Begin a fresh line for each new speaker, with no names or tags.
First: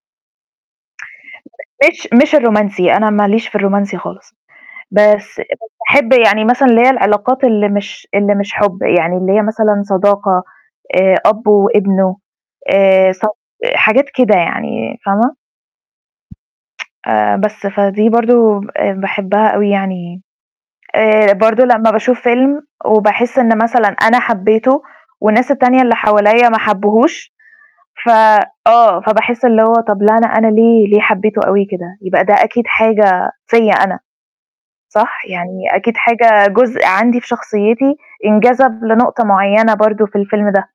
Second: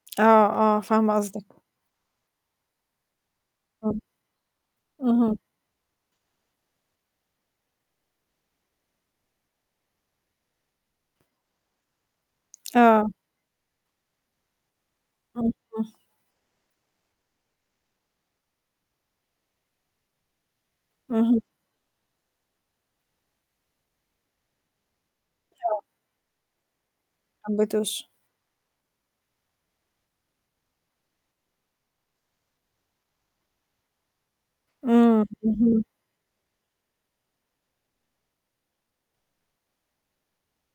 آه، آه، فاهمة قصدِك.
[unintelligible] مش مش الرومانسي، أنا ما ليش في الرومانسي
امم،
خالص.
اهم.
بس [unintelligible] باحب يعني مثلًا اللي هي العلاقات اللي مش اللي مش حُب، يعني اللي هي مثلًا صداقة آآ أب وابنه،
آه.
آآ ص حاجات كده يعني فاهمة؟
[unintelligible]
آآ بس، فدي برضه آآ باحبها أوي يعني، آآ
أها.
برضه لمّا باشوف فيلم وباحس إن مثلًا أنا حبّيته والناس
آه.
التانية اللي حواليّا ما حبّوهوش،
حبّيتوش.
ف آه، فباحس اللي هو طَب لأ، أنا أنا ليه ليه حبّيته أوي كده؟ يبقى ده أكيد حاجة فيّا أنا، صح؟
إمم،
يعني
اهم.
أكيد حاجة جزء عندي في شخصيتي انجذب لنقطة معيّنة برضه في الفيلم ده.